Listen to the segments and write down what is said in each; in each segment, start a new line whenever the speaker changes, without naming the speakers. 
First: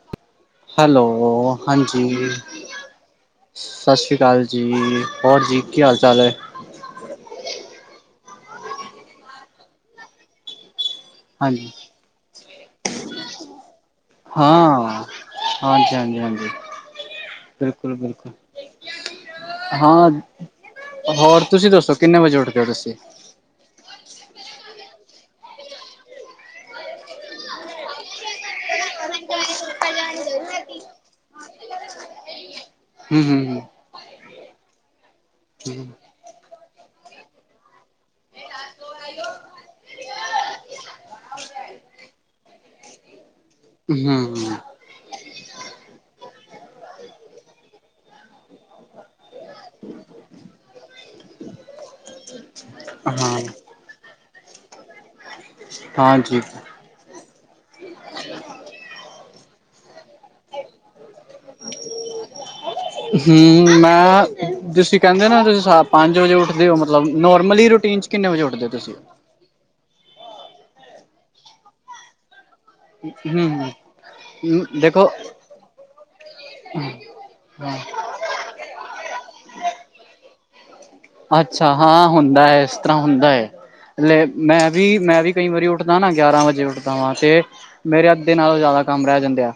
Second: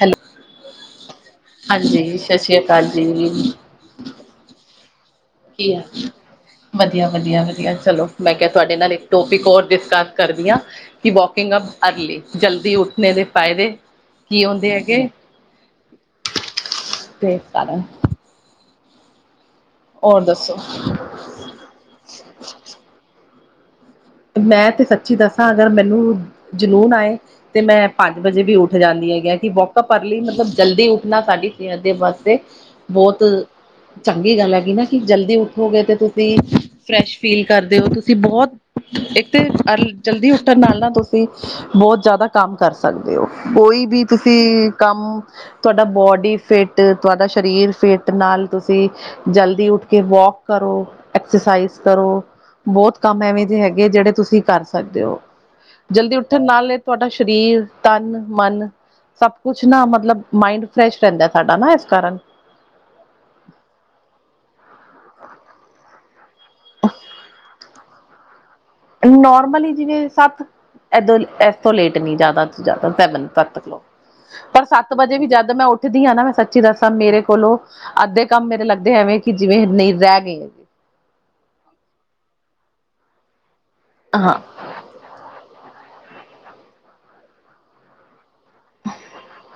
Hello
hello ਹਾਂਜੀ
ਸਤਿ ਸ੍ਰੀ ਅਕਾਲ ਜੀ
ਸਤਿ ਸ਼੍ਰੀ ਅਕਾਲ ਜੀ, ਹੋਰ ਜੀ ਕੀ ਹਾਲ ਚਾਲ ਏ
ਵਦੀਆ-ਵਦੀਆ-ਵਦੀਆ ਚਲੋ ਮੈਂ ਕਿਆ ਤੁਹਾਡੇ ਨਾਲ ਇੱਕ ਟੋਪਿਕ ਹੋਰ ਡਿਸਕਸ ਕਰਦੀ ਆ ਕਿ ਵੋਕਿੰਗ ਅਪ
ਹਾਂਜੀ
ਅਰਲੀ ਜਲਦੀ ਉੱਠਣੇ ਦੇ ਫਾਇਦੇ ਕੀ ਹੁੰਦੇ
ਹਾਂ
ਹੈਗੇ,
ਹਾਂਜੀ ਹਾਂਜੀ ਹਾਂਜੀ
ਤੇ ਕਾਰਨ
ਬਿਲਕੁਲ ਬਿਲਕੁਲ ਹਾਂ,
ਹੋਰ ਦੱਸੋ
ਹੋਰ ਤੁਸੀਂ ਦੱਸੋ ਕਿੰਨੇ ਵਜੇ ਉੱਠਦੇ ਓ ਤੁਸੀ
ਮੈਂ ਤੇ ਸੱਚੀ ਦੱਸਾਂ ਅਗਰ ਮੈਨੂੰ ਜਨੂੰਨ ਆਏ ਤੇ ਮੈਂ ਪੰਜ ਵਜੇ ਵੀ ਉੱਠ ਜਾਂਦੀ ਹੈਗੀ ਆ ਕੀ ਵੋਕ ਅਪ ਅਰਲੀ ਮਤਲਬ ਜਲਦੀ ਉੱਠਣਾ ਸਾਡੀ ਕਿ ਏਦੇ ਵਾਸਤੇ ਬੋਤ
ਹਮ
ਚੰਗੀ ਗੱਲ ਹੈਗੀ ਨਾ ਕੀ ਜਲਦੀ
ਹਮ
ਉੱਠੋਗੇ ਤੇ ਤੁ ਸੀ ਫਰੈਸ਼ ਫੀਲ ਕਰਦੇ ਓ ਤੁਸੀਂ ਬੋ ਇੱਕ ਤੇ ਜਲਦੀ ਉੱਠਣ ਨਾਲ ਨਾ ਤੁਸੀਂ ਬੋਤ ਜਾਦਾ ਕੰਮ ਕਰ ਸਕਦੇ ਓ, ਕੋਈ
ਹਮ
ਵੀ
ਹਮ
ਤੁਸੀਂ ਕੰਮ ਤੁਹਾਡਾ ਬੋਡੀ ਫਿੱਟ, ਤੁਹਾਡਾ ਸਰੀਰ ਫਿੱਟ, ਨਾਲ ਤੁਸੀਂ ਜਲਦੀ ਉੱਠ ਕੇ ਵੋਕ ਕਰੋ ਐਕਸਰਸਾਈਜ਼ ਕਰੋ ਬਹੁਤ ਕੰਮ
ਹਾਂ।
ਐਵੇਂ ਦੇ ਹੈਗੇ ਜੇੜੇ ਤੁਸੀਂ ਕਰ ਸਕਦੇ ਓ ਜਲਦੀ
ਹਾਂਜੀ
ਉੱਠਣ ਨਾਲੇ ਤੁਹਾਡਾ ਸ਼ਰੀਰ, ਤਨ, ਮਨ ਸਭ ਕੁੱਛ ਨਾ ਮਤਲਬ ਮਾਇੰਡ ਫਰੈਸ਼ ਰੈਂਦਾ ਸਾਡਾ ਨਾ ਏਸ ਕਾਰਨ
ਹੂੰ ਮੈਂ ਤੁਸੀਂ ਕੈਂਦੇ ਨਾ ਤੁਸੀਂ ਪੰਜ ਵਜੇ ਉੱਠਦੇ ਔ ਮਤਲਬ ਨੋਰਮਲੀ ਰੂਟੀਨ ਚ ਕਿੰਨੇ ਵਜੇ ਉੱਠਦੇ ਤੁਸੀਂ
ਨੋਰਮਲੀ ਜਿਵੇਂ ਸੱਤ ਐਦੋਂ ਏਸ ਤੋਂ ਲੇਟ ਨੀ ਜਾਦਾ ਜਾਦਾ [unintelligible]
ਹਮ
ਪਰ ਸੱਤ
ਦੇਖੋ
ਵਜੇ ਵੀ ਜਦ ਮੈਂ ਉੱਠਦੀ ਆ ਨਾ ਮੈਂ ਸੱਚੀ ਦੱਸਾਂ ਮੇਰੇ ਕੋਲੋਂ ਅੱਧੇ ਕੰਮ ਮੇਰੇ ਲੱਗਦੇ ਐਵੇ ਕੀ ਜਿਵੇਂ ਨਈ ਰੈਗੇ
ਅੱਛਾ ਹਾਂ ਹੁੰਦਾ ਏ ਏਸ ਤਰ੍ਹਾਂ ਹੁੰਦਾ ਏ
ਹਾਂ
ਮੈਂ ਵੀ ਮੈਂ ਵੀ ਕਈ ਵਾਰੀ ਉੱਠਦਾ ਨਾ ਗਿਆਰਾਂ ਵਜੇ ਉੱਠਦਾ ਵਾ ਤੇ ਮੇਰੇ ਅੱਧੇ ਨਾਲੋਂ ਜਾਦਾ ਕੰਮ ਰੈ ਜਾਂਦੇ ਆ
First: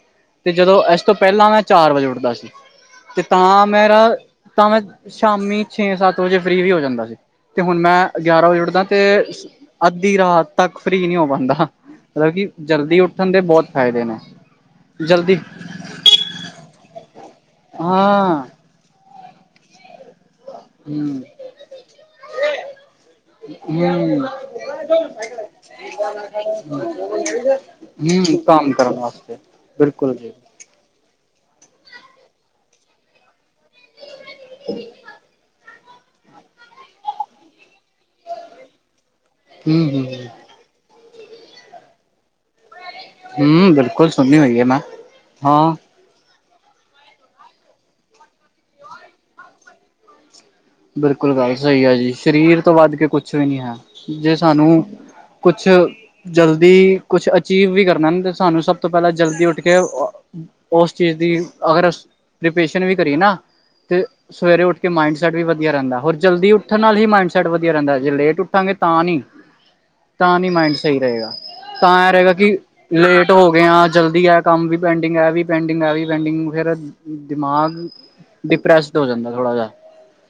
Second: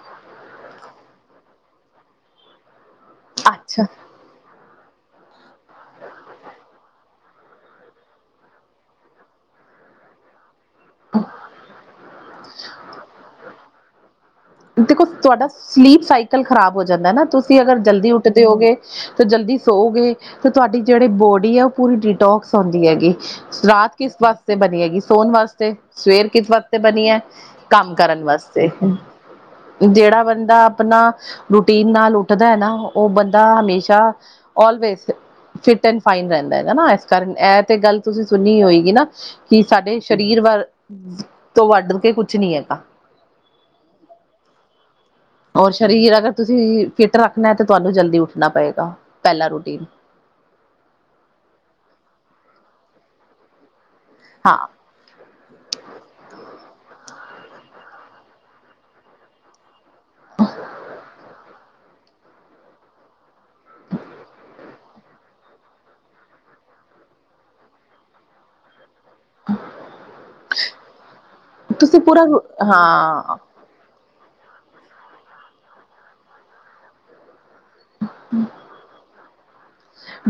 ਤੇ ਜਦੋਂ ਏਸ ਤੋਂ ਪੈਲਾਂ ਮੈਂ ਚਾਰ ਵਜੇ ਉੱਠਦਾ ਸੀ ਤੇ ਤਾਂ
ਅੱਛਾ
ਮੇਰਾ ਤਾਂ ਮੈਂ ਸ਼ਾਮੀ ਛੇ ਸੱਤ ਤ ਵਜੇ ਫ੍ਰਰੀ ਵੀ ਹੋ ਜਾਂਦਾ ਸੀ ਅਤੇ ਹੁਨ ਮੈਂ ਗਿਆਰਾਂ ਵਜੇ ਉੱਠਦਾ ਤੇ ਅੱਧੀ ਰਾਤ ਤੱਕ ਫ੍ਰਰੀ ਨੀ ਹੋ ਪਾਂਦਾ, ਮਤਲਬ ਕੀ ਜਲਦੀ ਉੱਠਣ ਦੇ ਬੋਤ ਫ਼ਾਇਦੇ ਨੇ।
ਦੇਖੋ
ਜਲਦੀ
ਤੁਹਾਡਾ ਸਲੀਪ ਸਾਈਕਲ ਖ਼ਰਾਬ ਹੋ ਜਾਂਦਾ ਨਾ ਤੁਸੀਂ ਅਗਰ ਜਲਦੀ
ਹਾਂ।
ਉੱਠਦੇ ਹੋਗੇ ਤੇ ਜਲਦੀ ਸੋਔਗੇ। ਤੇ ਤੁਹਾਡੀ ਜੇੜੀ
ਹੂੰ
ਬੋਡੀ ਆ ਉ ਪੂਰੀ ਡੀਟੋਕਸ ਹੁੰਂਦੀ ਹੈਗੀ ਰਾਤ ਕਿਸ
ਹੂੰ
ਵਾਸਤੇ ਬਨੀ ਹੈਗੀ ਸੋਨ ਵਾਸ ਤੇ ਸਵੇਰ ਕਿ ਵਾਸਤੇ ਬਨੀ ਐ ਕੰਮ ਕਰਨ
ਹੂੰ
ਵਾਸਤੇ
ਕੰਮ ਕਰਨ ਵਾਸਤੇ ਬਿਲਕੁਲ
ਜੇੜਾ
ਜੀ
ਬੰਦਾ ਆਪਣਾ ਰੂਟੀਨ ਨਾਲ ਉੱਠਦਾ ਐ ਨਾ ਓੁਹ ਬੰਦਾ ਹਮੇਸ਼ਾ ਓਲਵੇਜ਼ ਫਿਟ ਐਂਡ ਫਾਈਨ ਰੈਂਦਾ ਹੈਨਾ [unintelligible] ਕਾਰਨ [unintelligible] ਤੁਸੀਂ ਸੁਣੀ ਹੋਏਗੀ ਨਾ ਕੀ
ਹੂੰ
ਸਾਡੇ
ਹੂੰ ਹੂੰ।
ਸਰੀਰ ਵਰ ਤੋਂ ਵੱਢ ਕੇ ਕੁੱਛ ਨੀ ਹੈਗਾ।
ਹੂੰ ਬਿਲਕੁੱਲ ਸੁਣੀ ਹੋਈ ਐ ਮੈਂ।
ਔਰ
ਹਾਂ
ਸਰੀਰ ਅਗਰ ਤੁਸੀਂ ਫਿੱਟ ਰੱਖਣਾ ਤਾਂ ਤੁਹਾਨੂੰ ਜਲਦੀ ਉੱਠਣਾ ਪਏਗਾ ਪੈਲਾ ਰੂਟੀਨ।
ਬਿਲਕੁੱਲ ਗੱਲ ਸਈ ਆ ਜੀ ਸਰੀਰ ਤੋਂ ਵੱਧ ਕੇ ਕੁੱਛ ਵੀ ਨੀ ਹੈ ਜੇ
ਹਾਂ
ਸਾਨੂੰ ਕੁੱਛ ਜਲਦੀ ਕੁੱਛ ਅਚੀਵ ਵੀ ਕਰਨਾ ਨਾ ਸਾਨੂੰ ਸਭ ਤੋਂ ਪਹਿਲਾਂ ਜਲਦੀ ਉੱਠ ਕੇ ਓ ਓਸ ਚੀਜ਼ ਦੀ ਅਗਰ ਅਸੀ ਪ੍ਰੀਪੇਰੇਸ਼ਨ ਵੀ ਕਰੀਏ ਨਾ ਤੇ ਸਵੇਰੇ ਉੱਠ ਕੇ ਮਾਈਂਡ ਮਾਇੰਡ ਸੈਟ ਵੀ ਵਧੀਆ ਰੈਂਦਾ ਹੋਰ ਜਲਦੀ ਉੱਠਣ ਨਾਲ ਹੀ ਮਾਈਡ ਸੈਟ ਵਧੀਆ ਰੈਂਦਾ ਜੇ ਲੇਟ ਉ ਠਾਂਗੇ ਤਾਂ ਨੀ ਤਾਂ ਨੀ ਮਾਇੰਡ ਸਈ ਰਏਗਾ। ਤਾਂ
ਤੁਸੀਂ
ਐ
ਪੂਰਾ
ਰਏਗਾ ਕਿ ਲੇਟ
ਹਾਂ
ਹੋਗੇ ਆਂ। ਜਲਦੀ ਐ ਕੰਮ ਵੀ ਪੈਂਡਿੰਗ ਐ ਵੀ ਪੈਂਡਿੰਗ ਐ ਵੀ ਪੈਂਡਿੰਗ ਵਗੈਰਾ ਦਿਮਾਗ ਡਿਪਰੈਸਡ ਹੋ ਜਾਂਦਾ ਥੋੜ੍ਹਾ ਜਾ।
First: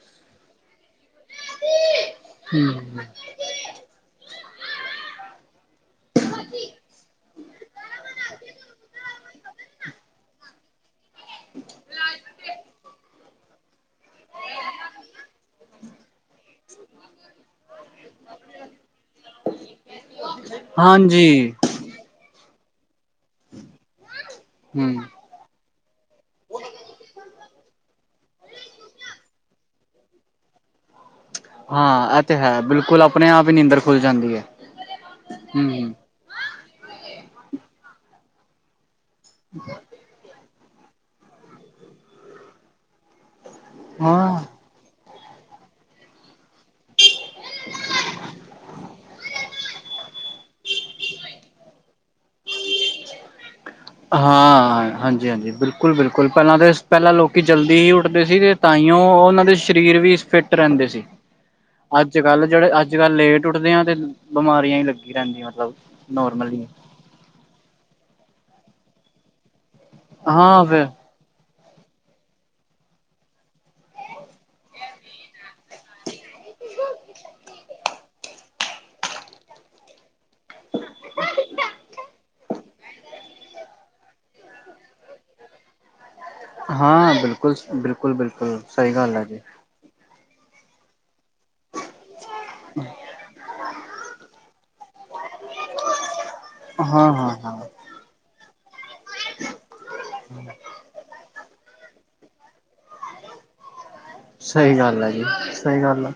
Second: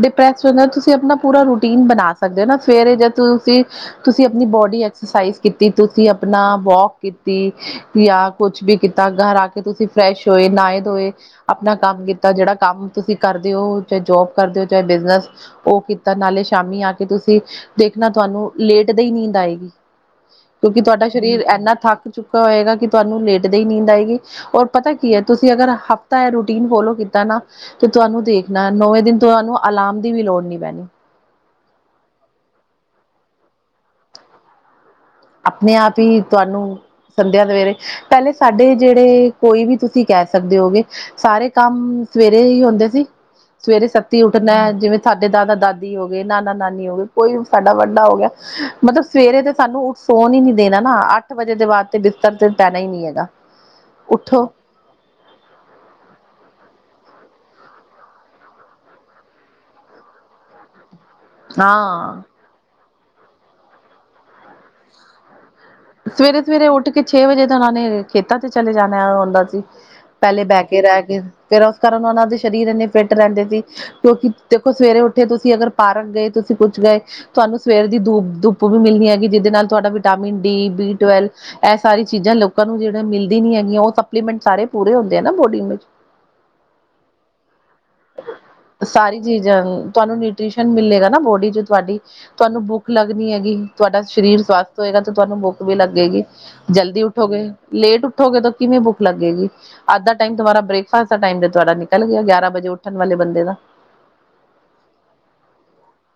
ਡਿਪ੍ਰੈਸ [unintelligible] ਤੁਸੀਂ ਆਪਣਾ ਪੂਰਾ ਰੂਟੀਨ ਬਣਾ ਸਕਦੇ ਓ ਨਾ ਸਵੇਰੇ
ਹੂੰ
ਜਦੋਂ ਤੁਸੀ ਤੁਸੀਂ ਆਪਣੀ ਬੋਡੀ ਐਕਸਰਸਾਈਜ਼ ਕੀਤੀ ਤੁਸੀਂ ਆਪਣਾ ਵੋਕ ਕੀਤੀ। ਯਾਂ ਕੁਛ ਵੀ ਕੀਤਾ। ਘਰ ਆ ਕੇ ਤੁਸੀ ਫਰੈਸ਼ ਹੋਏ, ਨਹਾਏ ਧੋਏ। ਆਪਣਾ ਕੰਮ ਕੀਤਾ ਜੇੜਾ ਕੰਮ ਤੁਸੀਂ ਕਰਦੇ ਓ ਚਾਹੇ ਜੋਬ ਕਰਦੇ ਹੋ ਚਾਹੇ ਬਿਜਨਸ ਓ ਕੀ ਕਿਤਾ ਨਾਲੇ ਸ਼ਾਮੀ ਆ ਕੇ ਤੁਸੀਂ ਦੇਖਣਾ ਤੁਹਾਨੂੰ ਲੇਟ ਦੇ ਹੀ ਨੀਂਦ ਆਏਗੀ। ਕਿਉਂਕਿ ਤੁਹਾਡਾ ਸ਼ਰੀਰ
ਹਾਂਜੀ
ਇੰਹਨਾ ਥੱਕ ਚੁੱਕਿਆ ਹੋਏਗਾ, ਕਿ ਤੁਹਾਨੂੰ ਲੇਟਦੇ ਹੀ ਨੀਂਦ ਆਏਗੀ। ਔਰ ਪਤਾ
ਹੂੰ
ਕੀ ਹੈ? ਤੁਸੀ ਅਗਰ ਹਫ਼ਤਾ ਇਹ ਰੂਟੀਨ ਫੋਲੋ ਕੀਤਾ ਨਾ। ਤੇ ਤੁਹਾਨੂੰ ਦੇਖਨਾ ਨੋਵੇਂ ਦਿਨ। ਤੁਹਾਨੂੰ ਅਲਾਰਮ ਦੀ ਵੀ ਲੋੜ ਨੀ ਪੈਨੀ।
ਹਾਂ ਇਹ ਤੇ ਹੈ। ਬਿਲਕੁਲ, ਆਪਣੇ ਆਪ ਹੀ ਨੀਂਦਰ ਖੁੱਲ ਜਾਂਦੀ ਹੈ। ਹੂੰ
ਆਪਣੇ ਆਪ ਹੀ ਤੁਹਾਨੂੰ ਸੰਧਿਆ ਦੇ ਵਿਹਲੇ, ਪਹਿਲੇ ਸਾਡੇ ਜਿਹੜੇ ਕੋਈ ਵੀ [unintelligible] ਤੁਸੀ ਕਹਿ ਸਕਦੇ ਹੋਵੋਗੇ। ਸਾਰੇ ਕੰਮ ਸੁਵੇਰੇ ਹੀ ਹੁੰਦੇ ਸੀ। ਸੁਵੇਰੇ ਸੱਤੀ
ਹਾਂ
ਉੱਠਨਾ ਏ। ਜਿਵੇਂ ਸਾਡੇ ਦਾਦਾ ਦਾਦੀ ਹੋ ਗਏ। ਨਾਨਾ ਨਾਨੀ ਹੋ ਗਏ। ਕੋਈ ਸਾਡਾ ਵੱਡਾ ਹੋ ਗਿਆ। ਮਤਲਬ ਸੁਵੇਰੇ ਤੇ ਸਾਨੂੰ ਉੱਠ ਸੋਨ ਹੀ ਨਹੀਂ ਦੇਨਾ ਨਾ। ਅੱਠ ਵਜੇ ਦੇ ਬਾਅਦ ਤੇ ਬਿਸਤਰ ਤੇ ਪੈਨਾ ਹੀ ਨੀ ਹੈਗਾ। ਉੱਠੋ
ਹਾਂ, ਹਾਂਜ- ਜੀ ਹਾਂਜੀ ਹਾਂਜੀ, ਬਿਲਕੁਲ-ਬਿਲਕੁਲ, ਪਹਿਲਾਂ ਤੇ ਪਹਿਲਾਂ ਲੋਕੀ ਜਲਦੀ ਹੀ ਉੱਠਦੇ ਸੀਗੇ। ਤਾਂ ਹੀ ਉਹਨਾਂ ਦੇ ਸ਼ਰੀਰ ਵੀ ਫਿੱਟ ਫਿਟ ਰਹਿੰਦੇ ਸੀ। ਅੱਜ
ਹਾਂ
ਕੱਲ, ਜਿਹੜੇ ਅੱਜ ਕੱਲ ਲੇਟ ਉੱਠਦੇ ਆਂ। ਤੇ ਬਿਮਾਰੀਆਂ ਹੀ ਲੱਗੀ ਰਹਿੰਦੀ, ਮਤਲਬ।
ਸੁਵੇਰੇ
ਨੋਰਮਲੀ
ਸੁਵੇਰੇ ਉੱਠ ਕੇ ਛੇ ਵਜੇ ਤੇ ਉਹਨਾਂ ਨੇ ਖੇਤਾਂ ਤੇ ਚਲੇ ਜਾਨਾ ਹੁੰਦਾ ਸੀ। ਪਹਿਲੇ
ਹਾਂ
ਬਹਿ ਕੇ
ਫਿਰ
ਰਹਿ ਗਏ। ਫਿਰ ਉਸ ਕਾਰਨ ਉਹਨਾਂ ਦੇ ਸ਼ਰੀਰ ਇੰਹਨੇ ਫਿੱਟ ਰਹਿੰਦੇ ਸੀ। ਕਿਉਂਕਿ ਦੇਖੋ ਸੁਵੇਰੇ ਉੱਠੇ ਤੁਸੀ। ਅਗਰ ਪਾਰਕ ਗਏ। ਤੁਸੀ ਕੁੱਛ ਗਏ। ਤੁਹਾਨੂੰ ਸੁਵੇਰ ਦੀ ਧੂਪ, ਧੁੱਪ ਵੀ ਮਿਲਣੀ ਹੈਗੀ। ਜਿਹਦੇ ਨਾਲ ਤੁਹਾਡਾ ਵਿਟਾਮਿਨ ਡੀ, ਬੀ ਟਵੇੈਲਵ ਇਹ ਸਾਰੀ ਚੀਜਾਂ, ਲੋਕਾਂ ਨੂੰ ਜਿਹੜਾ ਮਿਲਦੀ ਨੀ ਹੈਗੀਆਂ। ਉਹ ਸਪਲੀਮੈਂਟ ਸਾਰੇ ਪੂਰੇ ਹੁੰਦੇ ਐਂ ਨਾ, ਬੋਡੀ ਦੇ ਵਿੱਚ।
ਹਾਂ, ਬਿਲਕੁਲ-ਬਿਲ
ਸਾਰੀ ਚੀਜਾਂ, ਤੁਹਾਨੂੰ ਨੀ ਟ੍ਰੀਸ਼ਨ ਮਿੱਲੇਗਾ ਨਾ ਬੋਡੀ ਚ ਤੁਹਾਡੀ। ਤੁਹਾਨੂੰ ਭੁੱਖ ਲੱਗਣੀ ਹੈਗੀ। ਤੁਹਾਡਾ ਸ਼ਰੀਰ ਸਵਾਸਥ। ਹੋਏਗਾ, ਤੇ ਤੁਹਾਨੂੰ ਭੁੱਖ ਵੀ ਲੱਗੇਗੀ। ਜਲਦੀ
ਹਾਂ ਹਾਂ
ਉੱਠੋਗੇ,
ਹਾਂ
ਲੇਟ ਉੱਠ ਠੋਗੇ ਤਾਂ ਕਿਵੇਂ ਭੁੱਖ ਲੱਗੇਗੀ? ਅੱਧਾ ਟਾਈਮ ਤੁਮਾਰਾ ਬ੍ਰੇਕਫਾਸਟ ਦਾ ਟਾਈਮ ਤੇ ਤੁਹਾਡਾ ਨਿਕਲ ਗਿਆ। ਗਿਆਰਹ ਵਜੇ ਉਠੋ ਉਠਣ ਵਾਲੇ ਬੰਦੇ ਦਾ।
ਸਹੀ ਗੱਲ ਹੈ ਜੀ। ਸਹੀ ਗੱਲ ਆ।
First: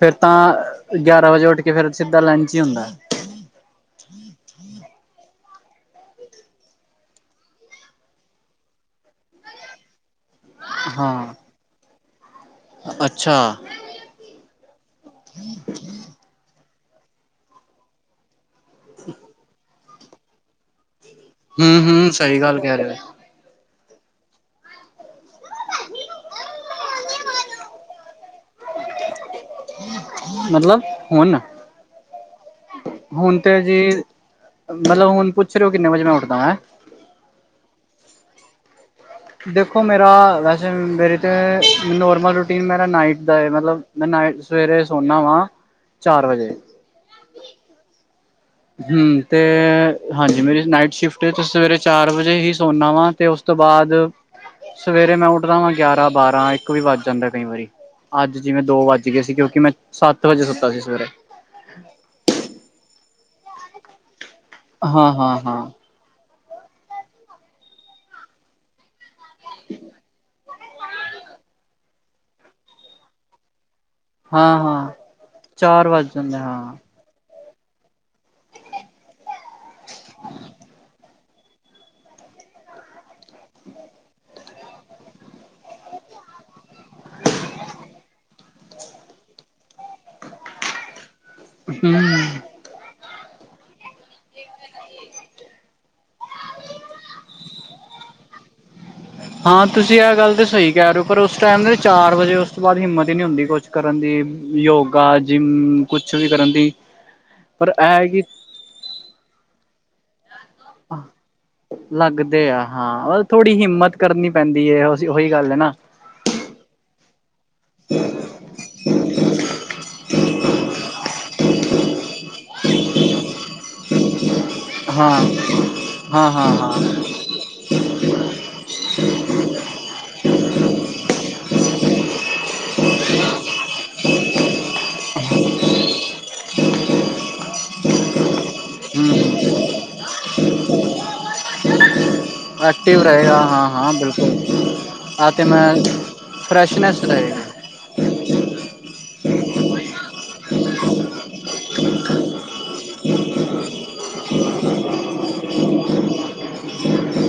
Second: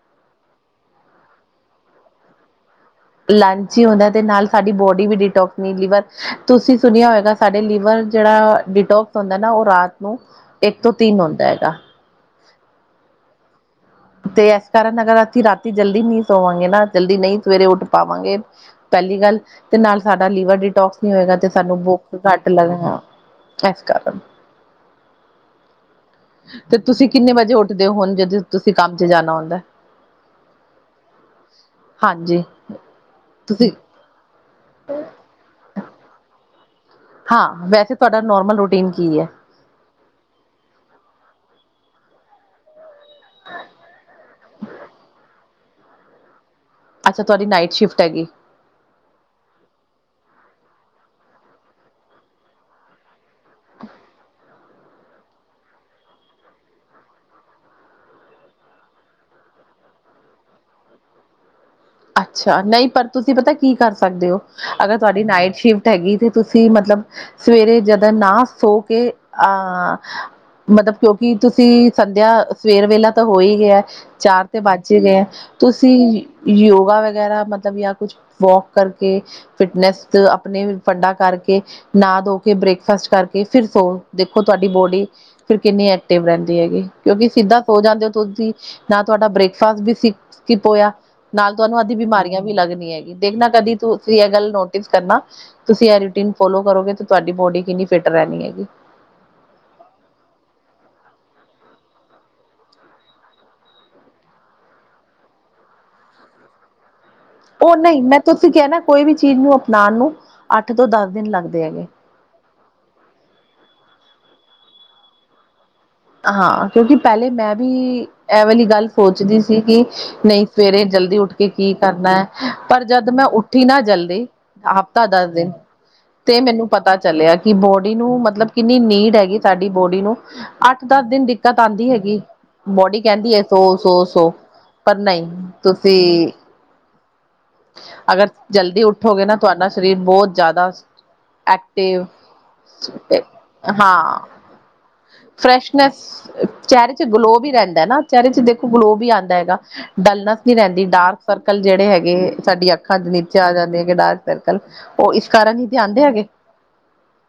ਫਿਰ ਤਾਂ ਗਿਆਰਾਂ ਵਜੇ ਉੱਠਕੇ ਫਿਰ ਤਾ ਸਿੱਧਾ ਲੰਚ ਹੀ ਹੁੰਦਾ ਏ।
ਲੰਚ ਈ ਹੁੰਦਾ ਤੇ ਨਾਲ ਸਾਡੀ ਬੋਡੀ ਵੀ ਡਿਟੋਕਸ ਨੀ ਲੀਵਰ, ਤੁਸੀ ਸੁਨੇਆ ਹੋਏਗਾ ਸਾਡੇ ਲੀਵਰ ਜੇੜਾ ਡਿਟੋਕਸ ਹੁੰਦਾ ਨਾ ਓ ਰਾਤ ਨੂੰ ਇੱਕ ਤੋਂ ਤਿੰਨ
ਹਾਂ
ਹੁੰਦਾ ਹੈਗਾ।
ਅੱਛਾ।
ਤੇ ਏਸ ਕਾਰਨ ਅਗਰ ਅਸੀਂ ਰਾਤੀ ਜਲਦੀ ਨਈਂ ਸੋਵਾਂਗੇ ਨਾ ਜਲਦੀ ਨਈ ਸਵੇਰੇ ਉੱਠ ਪਾਵਾਂਗੇ। ਪੈਲੀ ਗੱਲ ਤੇ ਨਾਲ ਸਾਡਾ ਲੀਵਰ ਡੀਟੋਕਸ ਨੀ ਹੋਏਗਾ ਤੇ
ਹੂੰ
ਸਾਨੂੰ
ਹੂੰ
ਭੁੱਖ
ਸਹੀ
ਘੱਟ
ਗੱਲ ਕਹਿ
ਲੱਗਨ
ਰਹੇ
ਨਾਲ
ਹੋ
ਐਸ ਕਾਰਨ ਤੇ ਤੁਸੀਂ ਕਿੰਨੇ ਵਜੇ ਉੱਠਦੇ ਓ ਹੁਨ ਜੇ ਤੁ ਤੁਸੀਂ ਕੰਮ ਚ ਜਾਨਾ ਹੁੰਦੈ।
ਮਤਲਬ ਹੁਨ,
ਹਾਂਜੀ
ਹੁਨ ਤੇ
ਤੁਸੀਂ
ਜੀ ਮਤਲਬੁ ਹੁਨ ਪੁੱਛ ਰਏ ਓ ਕਿੰਨੇ ਵਜੇ ਮੈਂ ਉੱਠਦਾ ਵਾਂ ਹੈਂ।
ਹਾਂ, ਵੈਸੇ ਤੁਆਡਾ ਨੋਰਮਲ ਰੂਟੀਨ ਕੀ ਐ।
ਦੇਖੋ ਮੇਰਾ, ਵੈਸੇ ਮੇਰੀ ਤੇ ਨੋਰਮਲ ਰੂਟੀਨ ਮੇਰਾ ਨਾਈਟ ਦਾ ਏ, ਮਤਲਬ ਮੈਂ ਨਾਈਟ ਸਵੇਰੇ ਸੋਨਾਂ ਵਾਂ ਚਾਰ ਵਜੇ।
ਅੱਛਾ ਤੁਆਡੀ ਨਾਈਟ ਸ਼ਿਫਟ ਹੈਗੀ।
ਹੂੰ ਤੇ ਹਾਂਜੀ ਮੇਰੀ ਨਾਈਟ ਸ਼ਿਫਟ ਏ ਤੇ ਸਵੇਰੇ ਚਾਰ ਵਜੇ ਈ ਸੋਨਾ ਵਾਂ ਤੇ ਉਸ ਤੋਂ ਬਾਦ, ਸਵੇਰੇ ਮੈਂ ਉੱਠਦਾ ਵਾਂ ਗਿਆਰਾਂ-ਬਾਰਾਂ ਇੱਕ ਵੀ ਵੱਜ ਜਾਂਦਾ ਏ ਕਈ ਵਾਰੀ। ਅੱਜ ਜਿਵੇਂ ਦੋ ਵੱਜਗੇ ਸੀ ਕਿਓਂਕਿ ਮੈਂ ਸੱਤ ਵਜੇ ਸੁੱਤਾ ਸੀ ਸਵੇਰੇ।
ਅੱਛਾ ਨਈਂ ਪਰ ਤੁਸੀਂ ਪਤਾ ਕੀ ਕਰ ਸਕਦੇ ਓ ਅਗਰ
ਹਾਂ
ਸਾਡੀ
ਹਾਂ
ਨਾਈਟ
ਹਾਂ
ਸ਼ਿਫ ਤਾ ਹੈਗੀ, ਤੇ ਤੁਸੀਂ ਮਤਲਬ ਸਵੇਰੇ ਜਾਦਾ ਨਾ ਸੋ ਕੇ ਆਹ ਮਤਲਬ ਕਿਓਂਕਿ ਤੁਸੀ ਸੰਦੇਆ ਸੁਵੇਰ ਵੇਲਾ ਤਾ ਹੋ ਈ ਗੇਆ। ਚਾਰ
ਹਾਂ
ਤੇ
ਹਾਂ
ਵੱਜ ਈ ਗਏ ਐ
ਚਾਰ ਵੱਜ
ਤੁਸੀਂ
ਜਾਂਦੇ ਹਾਂ
ਯੋਗਾ ਵਗੈਰਾ ਮਤਲਬ ਜਾਂ ਕੁੱਛ ਵੋਕ ਕਰਕੇ ਫਿਟਨੈਸ ਤੇ ਆਪਨੀ ਵੀ ਫੰਡਾ ਕਰਕੇ ਨਾ ਧੋ ਕੇ ਬ੍ਰੇਕਫਾਸਟ ਕਰ ਕੇ ਫਿਰ ਸੋਅੋ, ਦੇਖੋ ਤੁਆਡੀ ਬੋਡੀ ਫਿਰ ਕਿੰਨੀ ਐਕਟਿਵ ਰੈਂਦੀ ਹੈਗੀ। ਕਿਓਂਕਿ ਸਿੱਦਾ ਸੋ ਜਾਂਦੇ ਓ ਤੁਸੀਂ ਨਾ ਤੁਆਡਾ ਬ੍ਰੇਕਫਾਸਟ ਸਿਪ ਸਕਿੱਪ ਹੋਏਆ। ਨਾਲ ਤੁਹਾਨੂੰ ਅੱਦੀ
ਹੂੰ।
ਬਿਮਾਰੀਆਂ ਵੀ ਲੱਗਨੀ ਹੈਗੀ, ਦੇਖਨਾ ਕਦੀ ਤੁਸੀਂ ਏ ਗੱਲ ਨੋਟਿਸ ਕਰਨਾ ਤੁਸੀਂ ਏ ਰੂਟੀਨ ਫੋਲੋ ਕਰੋਗੇ ਤੇ ਤੁਆਡੀ ਬੋਡੀ ਕਿੰਨੀ ਫਿਟ ਰੈਨੀ ਹੈਗੀ।
ਹਾਂ ਤੁਸੀਂ ਐ ਗੱਲ ਤਾਂ ਸਈ ਕੈ ਰਏ ਓ ਪਰ ਉਸ ਟੈਮ ਦੇ ਚਾਰ ਵਜੇ ਉਸ ਤੋਂ ਬਾਦ ਹਿੰਮਤ ਈ ਨੀ ਹੁੰਦੀ ਕੁਛ ਕਰਨ ਦੀ। ਯੋਗਾ, ਜਿੰਮ ਕੁਛ ਵੀ ਕਰਨ ਦੀ। ਪਰ
ਓ
ਇਹ
ਨਈਂ
ਹੈ
ਮੈਂ
ਕਿ
ਤੁਸੀਂ ਕੈਨਾ ਕੋਈ ਵੀ ਚੀਜ਼ ਨੂੰ ਅਪਨਾਨ ਨੂੰ ਅੱਠ ਤੋਂ ਦਸ ਦਿਨ ਲੱਗਦੇ ਹੈਗੇ।
ਲੱਗਦੇ ਆ ਹਾਂ ਓ ਥੋੜੀ ਹਿੰਮਤ ਕਰਨੀ ਪੈਂਦੀ ਐ ਓਈ ਗੱਲ ਐ ਨਾ।
ਹਾਂ ਕਿਓਂਕਿ ਪੈਲੇ ਮੈਂ ਵੀ ਐ ਵਾਲੀ ਗੱਲ ਸੋਚਦੀ ਸੀ ਕੇ ਨਈ ਸਵੇਰੇ ਜਲਦੀ ਉੱਠ ਕੇ ਕੀ ਕਰਨਾ ਐ ਪਰ ਜਦ ਮੈਂ ਉੱਠ ਉੱਠੀ ਨਾ ਜਲਦੀ, ਹਫ਼ਤਾ
ਹਾਂ
ਦਸ ਦਿਨ
ਹਾਂ
ਤੇ
ਹਾਂ
ਮੈਨੂੰ
ਹਾਂ
ਪਤਾ
ਹਮ
ਚੱਲੇਆ ਕੀ ਬੋਡੀ ਨੂੰ ਮਤਲਬ ਕਿੰਨੀ ਨੀਡ ਹੈਗੀ ਸਾਡੀ ਬੋਡੀ ਨੂੰ ਅੱਠ ਦਸ ਦਿਨ ਦਿੱਕਤ ਆਂਦੀ ਹੈਗੀ ਬੋਡੀ ਕੈਂਦੀ ਐ ਸੋ-ਸੋ-ਸੋ। ਪਰ ਨਈ ਤੁਸੀਂ ਅਗਰ ਜਲਦੀ ਉੱਠੋਗੇ ਨਾ
ਹਮ
ਤੁਆਡਾ ਸਰੀਰ ਬੋਤ ਜਾਦਾ ਐਕਟਿਵ
ਐਕਟਿਵ
ਤੇ
ਰਹੇਗਾ
ਹਾਂ
ਬਿਲਕੁਲ ਆ ਤੇ ਮੈਂ
ਫਰੈਸ਼ਨੈਸ ਚੈਰੇ ਤੇ
ਫਰੈਸ਼ਨੈਸ
ਗਲੋ ਵੀ
ਰਹੇਗੀ
ਰੈਂਦਾ ਨਾ। ਚੈਰੇ ਤੇ ਦੇਖੋ ਗਲੋ ਵੀ ਆਂਦਾ ਹੈਗਾ, ਡਲਨੈਸ ਨੀ ਰੈਂਦੀ ਡਾਰਕ ਸਰਕਲ ਜੇੜੇ ਹੈਗੈ ਸਾਡੀ ਅੱਖਾਂ ਦੇ ਨੀਚੇ ਆ ਜਾਂਦੇ ਹੈਗੇ ਡਾਰਕ ਸਰਕਲ ਓ ਇਸ ਕਾਰਨ ਈ ਤੇ ਆਂਦੇ ਹੈਗੇ।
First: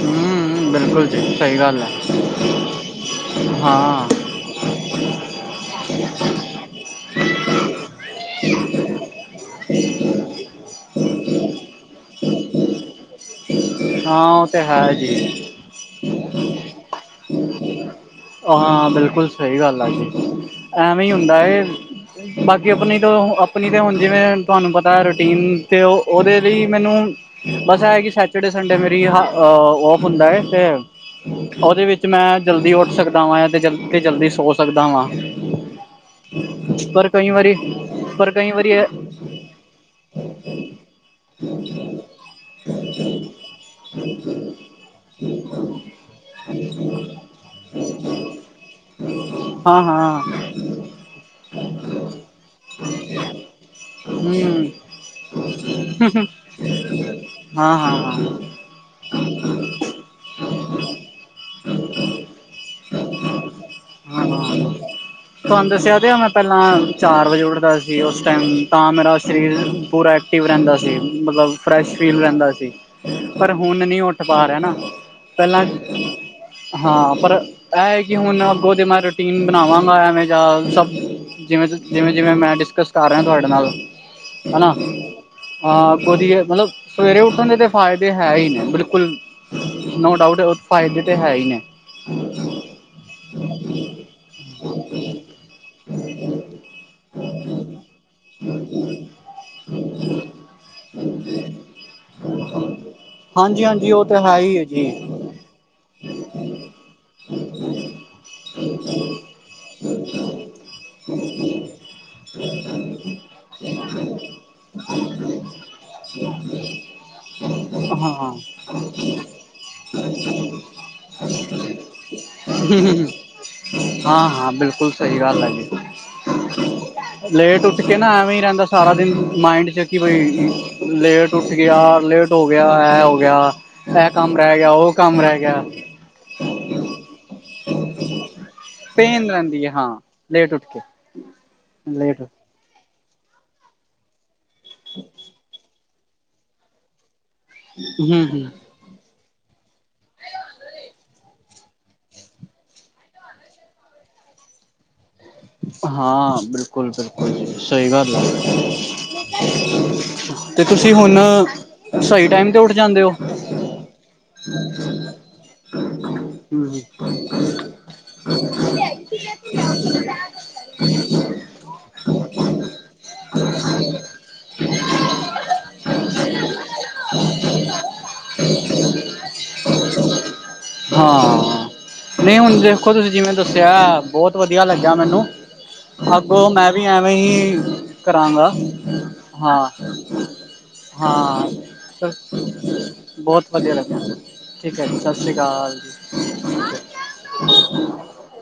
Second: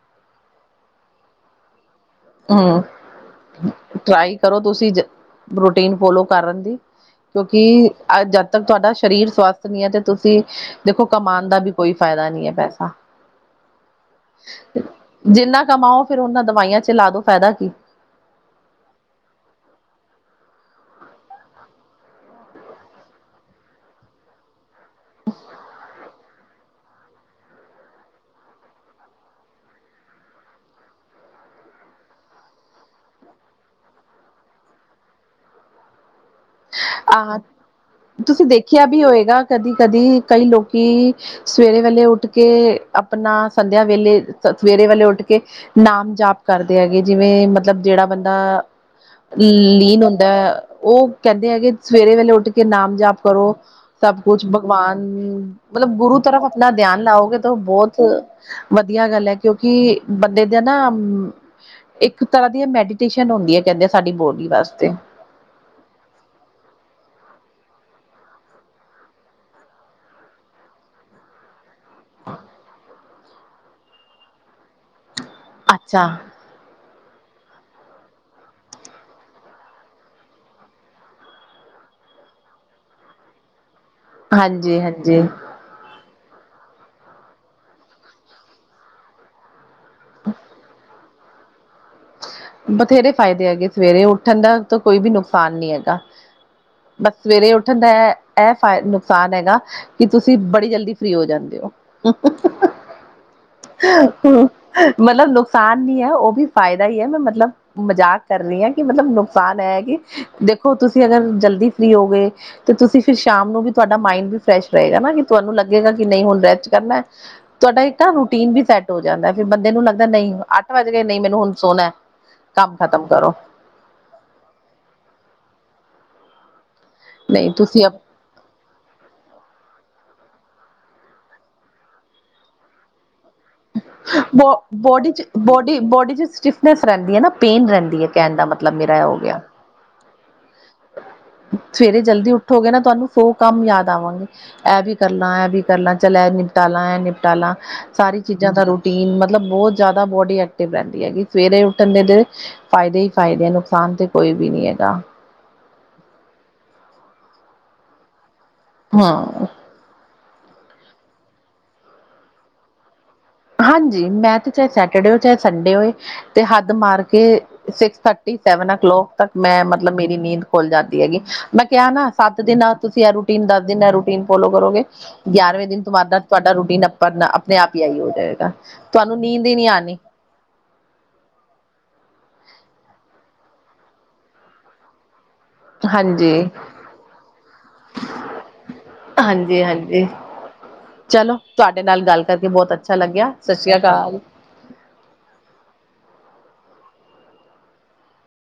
ਹਮ ਬਿਲਕੁਲ ਜੀ, ਸਈ ਗੱਲ ਐ।
ਹੂੰ, ਟਰਾਈ ਕਰੋ ਤੁਸੀਂ ਰੂਟੀਨ ਫੋਲੋ ਕਰਨ ਦੀ ਕਿਓਂਕਿ ਅੱਜ ਤੁਹਾਡਾ ਸਰੀਰ ਸਵਸਥ ਨਹੀਂ ਐ ਤੇ ਤੁਸੀਂ ਦੇਖੋ ਕਮਾਨ ਦਾ ਵੀ ਕੋਈ ਫਾਇਦਾ ਨਹੀਂ ਹੈ ਪੈਸਾ।
ਹਾਂ ਉਹ ਤੇ ਹੈ ਜੀ
ਜਿੰਨਾ ਕਮਾਓ ਫੇਰ ਔਹਨਾਂ ਦਵਾਈਆਂ ਚ ਲਾ ਦੋ ਫਾਇਦਾ ਕੀ?
ਹਾਂ ਬਿਲਕੁਲ ਸਹੀ ਗੱਲ ਆ ਜੀ ਐਵੇਂ ਹੀ ਹੁੰਦਾ ਏ ਬਾਕੀ ਅਪਨੀ ਤੋਂ ਅਪਨੀ ਤੇ ਹੁਨ ਜਿਵੇਂ ਤੁਹਾਨੂੰ ਪਤਾ ਐ ਰੂਟੀਨ ਤੇ ਔ ਓਦੇ ਲਈ ਮੈਨੂੰ ਬਸ ਇਹ ਹੈ ਕਿ ਸੈਚੑਡੇ ਸੰਡੇ ਮੇਰੀ ਔਫ ਹੁੰਦਾ ਏ ਓਦੇ ਵਿੱਚ ਮੈਂ ਜਲਦੀ ਉੱਠ ਸਕਦਾ ਵਾਂ ਤੇ ਜਲਦੀ ਸੋ ਸਕਦਾ ਵਾਂ। ਪਰ ਕਈ
ਆਹ
ਵਾਰੀ ਪਰ
ਤੁਸੀਂ
ਕਈ ਵਾਰੀ
ਦੇਖਿਆ ਵੀ ਹੋਏਗਾ ਕਦੀ ਕਦੀ ਕਈ ਲੋਕੀ ਸਵੇਰੇ ਵੇਲੇ ਉੱਠ ਕੇ ਆਪਨਾ ਸੰਧਿਆ ਵੇਲੇ ਸਵੇਰੇ ਵੇਲੇ ਓੱਠ ਕੇ ਨਾਮ ਜਾਪ ਕਰਦੇ ਹੈਗੇ ਜਿਵੇਂ ਮਤਲਬ ਜੇਹੜਾ ਬੰਦਾ
ਹਾਂ
ਲੀਨ
ਹਾਂ
ਹੁੰਦਾ ਔਹ ਕਹਿੰਦੇ ਹੈਗੇ ਸਵੇਰੇ ਵੇਲੇ ਉੱਠ ਕੇ ਨਾਮ ਜਾਪ ਕਰੋ ਸਭ
ਹੂੰ
ਕੁਛ ਭਗਵਾਨ ਮਤਲਬ ਗੁਰੂ ਤਰਫ ਆਪਨਾ ਧਿਆਨ ਲਾਓਗੇ ਤੋ
ਹਾਂ ਹਾਂ
ਬਹੋਤ ਵਧੀਆ ਗੱਲ ਹੈ ਕਿਉਂਕਿ ਬੰਦੇ ਦੈ ਨਾ ਇੱਕ ਤਰ੍ਹਾਂ ਦੀ ਇਹ ਮੈਡੀਟੇਸ਼ਨ ਹੁੰਦੀ ਐ ਕਹਿੰਦੇ ਆ ਸਾਡੀ
ਹਾਂ
ਬੋਡੀ
ਹਾਂ
ਵਾਸਤੇ।
ਤੁਹਾਨੂੰ ਦੱਸਿਆ ਤੇ ਮੈਂ ਪਹਿਲਾਂ ਚਾਰ ਵਜੇ ਉੱਠਦਾ ਸੀ ਉਸ ਟੈਇਮ ਤਾਂ ਮੇਰਾ ਸਰੀਰ ਪੂਰਾ ਐਕਟੀਵ ਰਹਿੰਦਾ ਸੀ ਮਤਲਬ ਫਰੈਸ਼ ਫੀਲ ਰਹਿੰਦਾ ਸੀ ਪਰ ਹੁਨ ਨਹੀਂ ਉੱਠ ਪਾ ਰਿਹਾ ਨਾ ਪਹਿਲਾਂ
ਅੱਛਾ
ਹਾਂ ਪਰ ਅਹ ਹੈ ਕਿ ਹੁਨ ਅੱਗੋਂ ਦੀ ਮੈਂ ਰੂਟੀਨ ਬਨਾਵਾਂਗਾ ਐਵੇਂ ਜਾਂ ਸਭ ਜਿਵੇਂ ਜਿਵੇਂ ਜਿਵੇਂ ਮੈਂ ਡਿਸਕਸ ਕਰ ਰਿਆ ਤੁਹਾਡੇ ਨਾਲ। ਹੈਨਾ
ਹਾਂਜੀ ਹਾਂਜੀ
ਹਾਂ ਅਗੋ ਦੀ ਏ ਮਤਲਬ ਸਵੇਰੇ ਉੱਠਨ ਦੇ ਤੇ ਫਾਇਦੇ ਹੈ ਹੀ ਨੇ ਬਿਲਕੁਲ ਨੋ ਡਾਊਟ ਔਹ ਫਾਇਦੇ ਤਾਂ ਹੈ ਈ ਨੇ।
ਬਥੇਰੇ ਫ਼ਾਇਦੇ ਹੈਗੇ ਸਵੇਰੇ ਉੱਠਨ ਦਾ ਤਾਂ ਕੋਈ ਵੀ ਨੁਕਸਾਨ ਨਹੀ ਹੈਗਾ। ਬਸ ਸਵੇਰੇ ਉੱਠਨ ਦਾ ਅਹ ਫਾਏ ਨੁਕਸਾਨ ਹੈਗਾ ਕਿ ਤੁਸੀਂ ਬੜੀ ਜਲਦੀ ਫ੍ਰਰੀ ਹੋ ਜਾਂਦੇ ਔ।
ਹਾਂਜੀ ਹਾਂਜੀ ਓੁਹ ਤਾਂ ਹੈ ਹੀ ਏ ਜੀ।
ਮਤਲਬ ਨੁਕਸਾਨ ਨੀ ਐ ਓੁਹ ਵੀ ਫਾਇਦਾ ਹੀ ਐ ਮੈਂ ਮਤਲਬ ਮਜ਼ਾਕ ਕਰ ਰਹੀ ਆਂ ਕਿ ਮਤਲਬ ਨੁਕਸਾਨ ਐ ਹੈ ਕਿ ਦੇਖੋ ਤੁਸੀਂ ਅਗਰ ਜਲਦੀ ਫ੍ਰਰੀ ਹੋਓਗੇ ਤੇ ਤੁਸੀਂ ਫੇਰ ਸ਼ਾਮ ਨੂੰ ਵੀ ਤੁਹਾਡਾ ਮਾਇੰਡ ਵੀ ਫਰੈਸ਼ ਰਹੇਗਾ ਨਾ ਕਿ ਤੁਹਾਨੂੰ ਲੱਗੇਗਾ ਕਿ ਨਹੀਂ ਹੁਣ ਰੈਸਟ ਕਰਨਾ। ਤੁਹਾਡਾ ਇੱਕ ਨਾ
ਹਾਂ
ਰੂਟੀਨ ਵੀ ਸੈੱਟ ਹੋ ਜਾਂਦੈ ਫੇਰ ਬੰਦੇ ਨੂੰ ਲੱਗਦਾ ਨਹੀਂ ਅੱਠ ਵੱਜ ਗਏ ਨਹੀਂ ਮੈਨੂੰ ਹੁਣ ਸੋਣਾ ਕੰਮ ਖਤਮ ਕਰੋ।
ਹਾਂ ਹਾਂ ਬਿਲਕੁਲ ਸਹੀ ਗੱਲ ਐ ਜੀ।
ਨਹੀਂ
ਲੇਟ ਉੱਠ
ਤੁਸੀਂ
ਕੇ ਨਾ ਐਵੇਂ ਰਹਿੰਦਾ ਸਾਰਾ ਦਿਨ ਮਾਇੰਡ ਚ ਕਿ ਬਈ ਲੇਟ ਉੱਠ ਗਿਆ ਲੇਟ ਹੋ ਗਿਆ ਐਹ ਹੋ ਗਿਆ। ਇਹ ਕੰਮ
ਬੋ
ਰਹਿ ਗਿਆ ਉਹ
ਬੋਡੀ
ਕੰਮ
ਚ
ਰਹਿ ਗਿਆ
ਬੋਡੀ ਬੋਡੀ ਚ ਸਟਿਫਨੈਸ ਰਹਿੰਦੀ ਏ ਨਾ ਪੇਨ ਰਹਿੰਦੀ ਏ। ਕਹਿਣ ਦਾ ਮਤਲਬ ਮੇਰਾ ਐ ਹੋ
ਪੇਨ
ਗਿਆ।
ਰਹਿੰਦੀ ਹਾਂ ਲੇਟ ਉੱਠ ਕੇ ਲੇਟ ਉੱਠ
ਲੇਟ ਹੋ ਗਏ ਨਾ ਤੁਹਾਨੂੰ ਸੌ ਕੰਮ ਯਾਦ ਆਵਨਗੇ ਐ ਵੀ ਕਰਲਾ ਐ ਵੀ ਕਰਲਾ ਚਲ ਐਹ ਨਿਪਟਾਲਾ ਐਹ ਨਿਪਟਾਲਾ
ਹਮ
ਸਾਰੀ
ਹਮ
ਚੀਜ਼ਾਂ ਦਾ ਰੂ ਟੀਨ ਮਤਲਬ ਬਹੁਤ ਜ਼ਿਆਦਾ ਬੋਡੀ ਐਕਟਿਵ ਰਹਿੰਦੀ ਹੈਗੀ ਸਵੇਰੇ ਉੱਠਣ ਦੇ ਤੇ ਫਾਇਦੇ ਹੀ ਫਾਇਦੇ ਆ ਨੁਕਸਾਨ ਤੇ ਕੋਈ ਵੀ ਨੀ ਹੈਗਾ।
ਹਾਂ ਬਿਲਕੁਲ ਬਿਲਕੁਲ ਸਹੀ ਗੱਲ ਆ।
ਹਾਂ
ਤੇ ਤੁਸੀਂ ਹੁਣ ਸਹੀ ਟਾਈਮ ਤੇ ਉੱਠ ਜਾਂਦੇ ਹੋ?
ਹਾਂਜੀ ਮੈਂ ਤੇ ਚਾਹੇ ਸੈਟਰਡੇ ਹੋਏ ਚਾਹੇ ਸੰਡੇ ਹੋਏ ਤੇ ਹੱਦ
ਹਮ
ਮਾਰ ਕੇ six thirty [unintelligible] seven o'clock ਤੱਕ ਮੈਂ ਮਤਲਬ ਮੇਰੀ ਨੀਂਦ ਖੁੱਲ ਜਾਂਦੀ ਹੈਗੀ ਮੈਂ ਕਿਆ ਨਾ ਸੱਤ ਦਿਨ ਤੁਸੀਂ ਐ ਰੂਟੀਨ ਦਸ ਦਿਨ ਐ ਰੂਟੀਨ ਫੋਲੋ ਕਰੋਗੇ ਗਿਆਰਵੇਂ ਦਿਨ ਤੁਮਾਦਾ ਤੁਹਾਡਾ ਰੂਟੀਨ ਆਪ ਆਪਣੇ-ਆਪ ਹੀ ਐਈ ਹੋ ਜਾਏਗਾ। ਤੁਹਾਨੂੰ ਨੀਂਦ ਈ ਨੀ ਆਣੀ।
ਹਾਂ। ਨਈ ਹੁਣ ਦੇਖੋ ਤੁਸੀਂ ਜਿਵੇਂ ਦੱਸਿਆ ਐ ਬੋਤ ਵਧੀਆ ਲੱਗਿਆ ਮੈਨੂੰ
ਹਾਂਜੀ
ਅੱਗੋ ਮੈਂ ਵੀ ਐਵੇਂ ਈ ਕਰਾਂਗਾ
ਹਾਂਜੀ
ਹਾਂ
ਹਾਂਜੀ ਚਲੋ
ਹਾਂ,
ਤੁਹਾਡੇ ਨਾਲ ਗੱਲ ਕਰਕੇ ਬਹੁਤ ਅੱਛਾ ਲੱਗਿਆ
ਬੋਤ
ਸਤਿ
ਵਧੀਆ
ਸ੍ਰੀ
ਲੱਗਿਆ।
ਅਕਾਲ
ਠੀਕ ਐ ਜੀ, ਸਸ ਸ਼੍ਰੀ ਕਾਲ ਜੀ [unintelligible]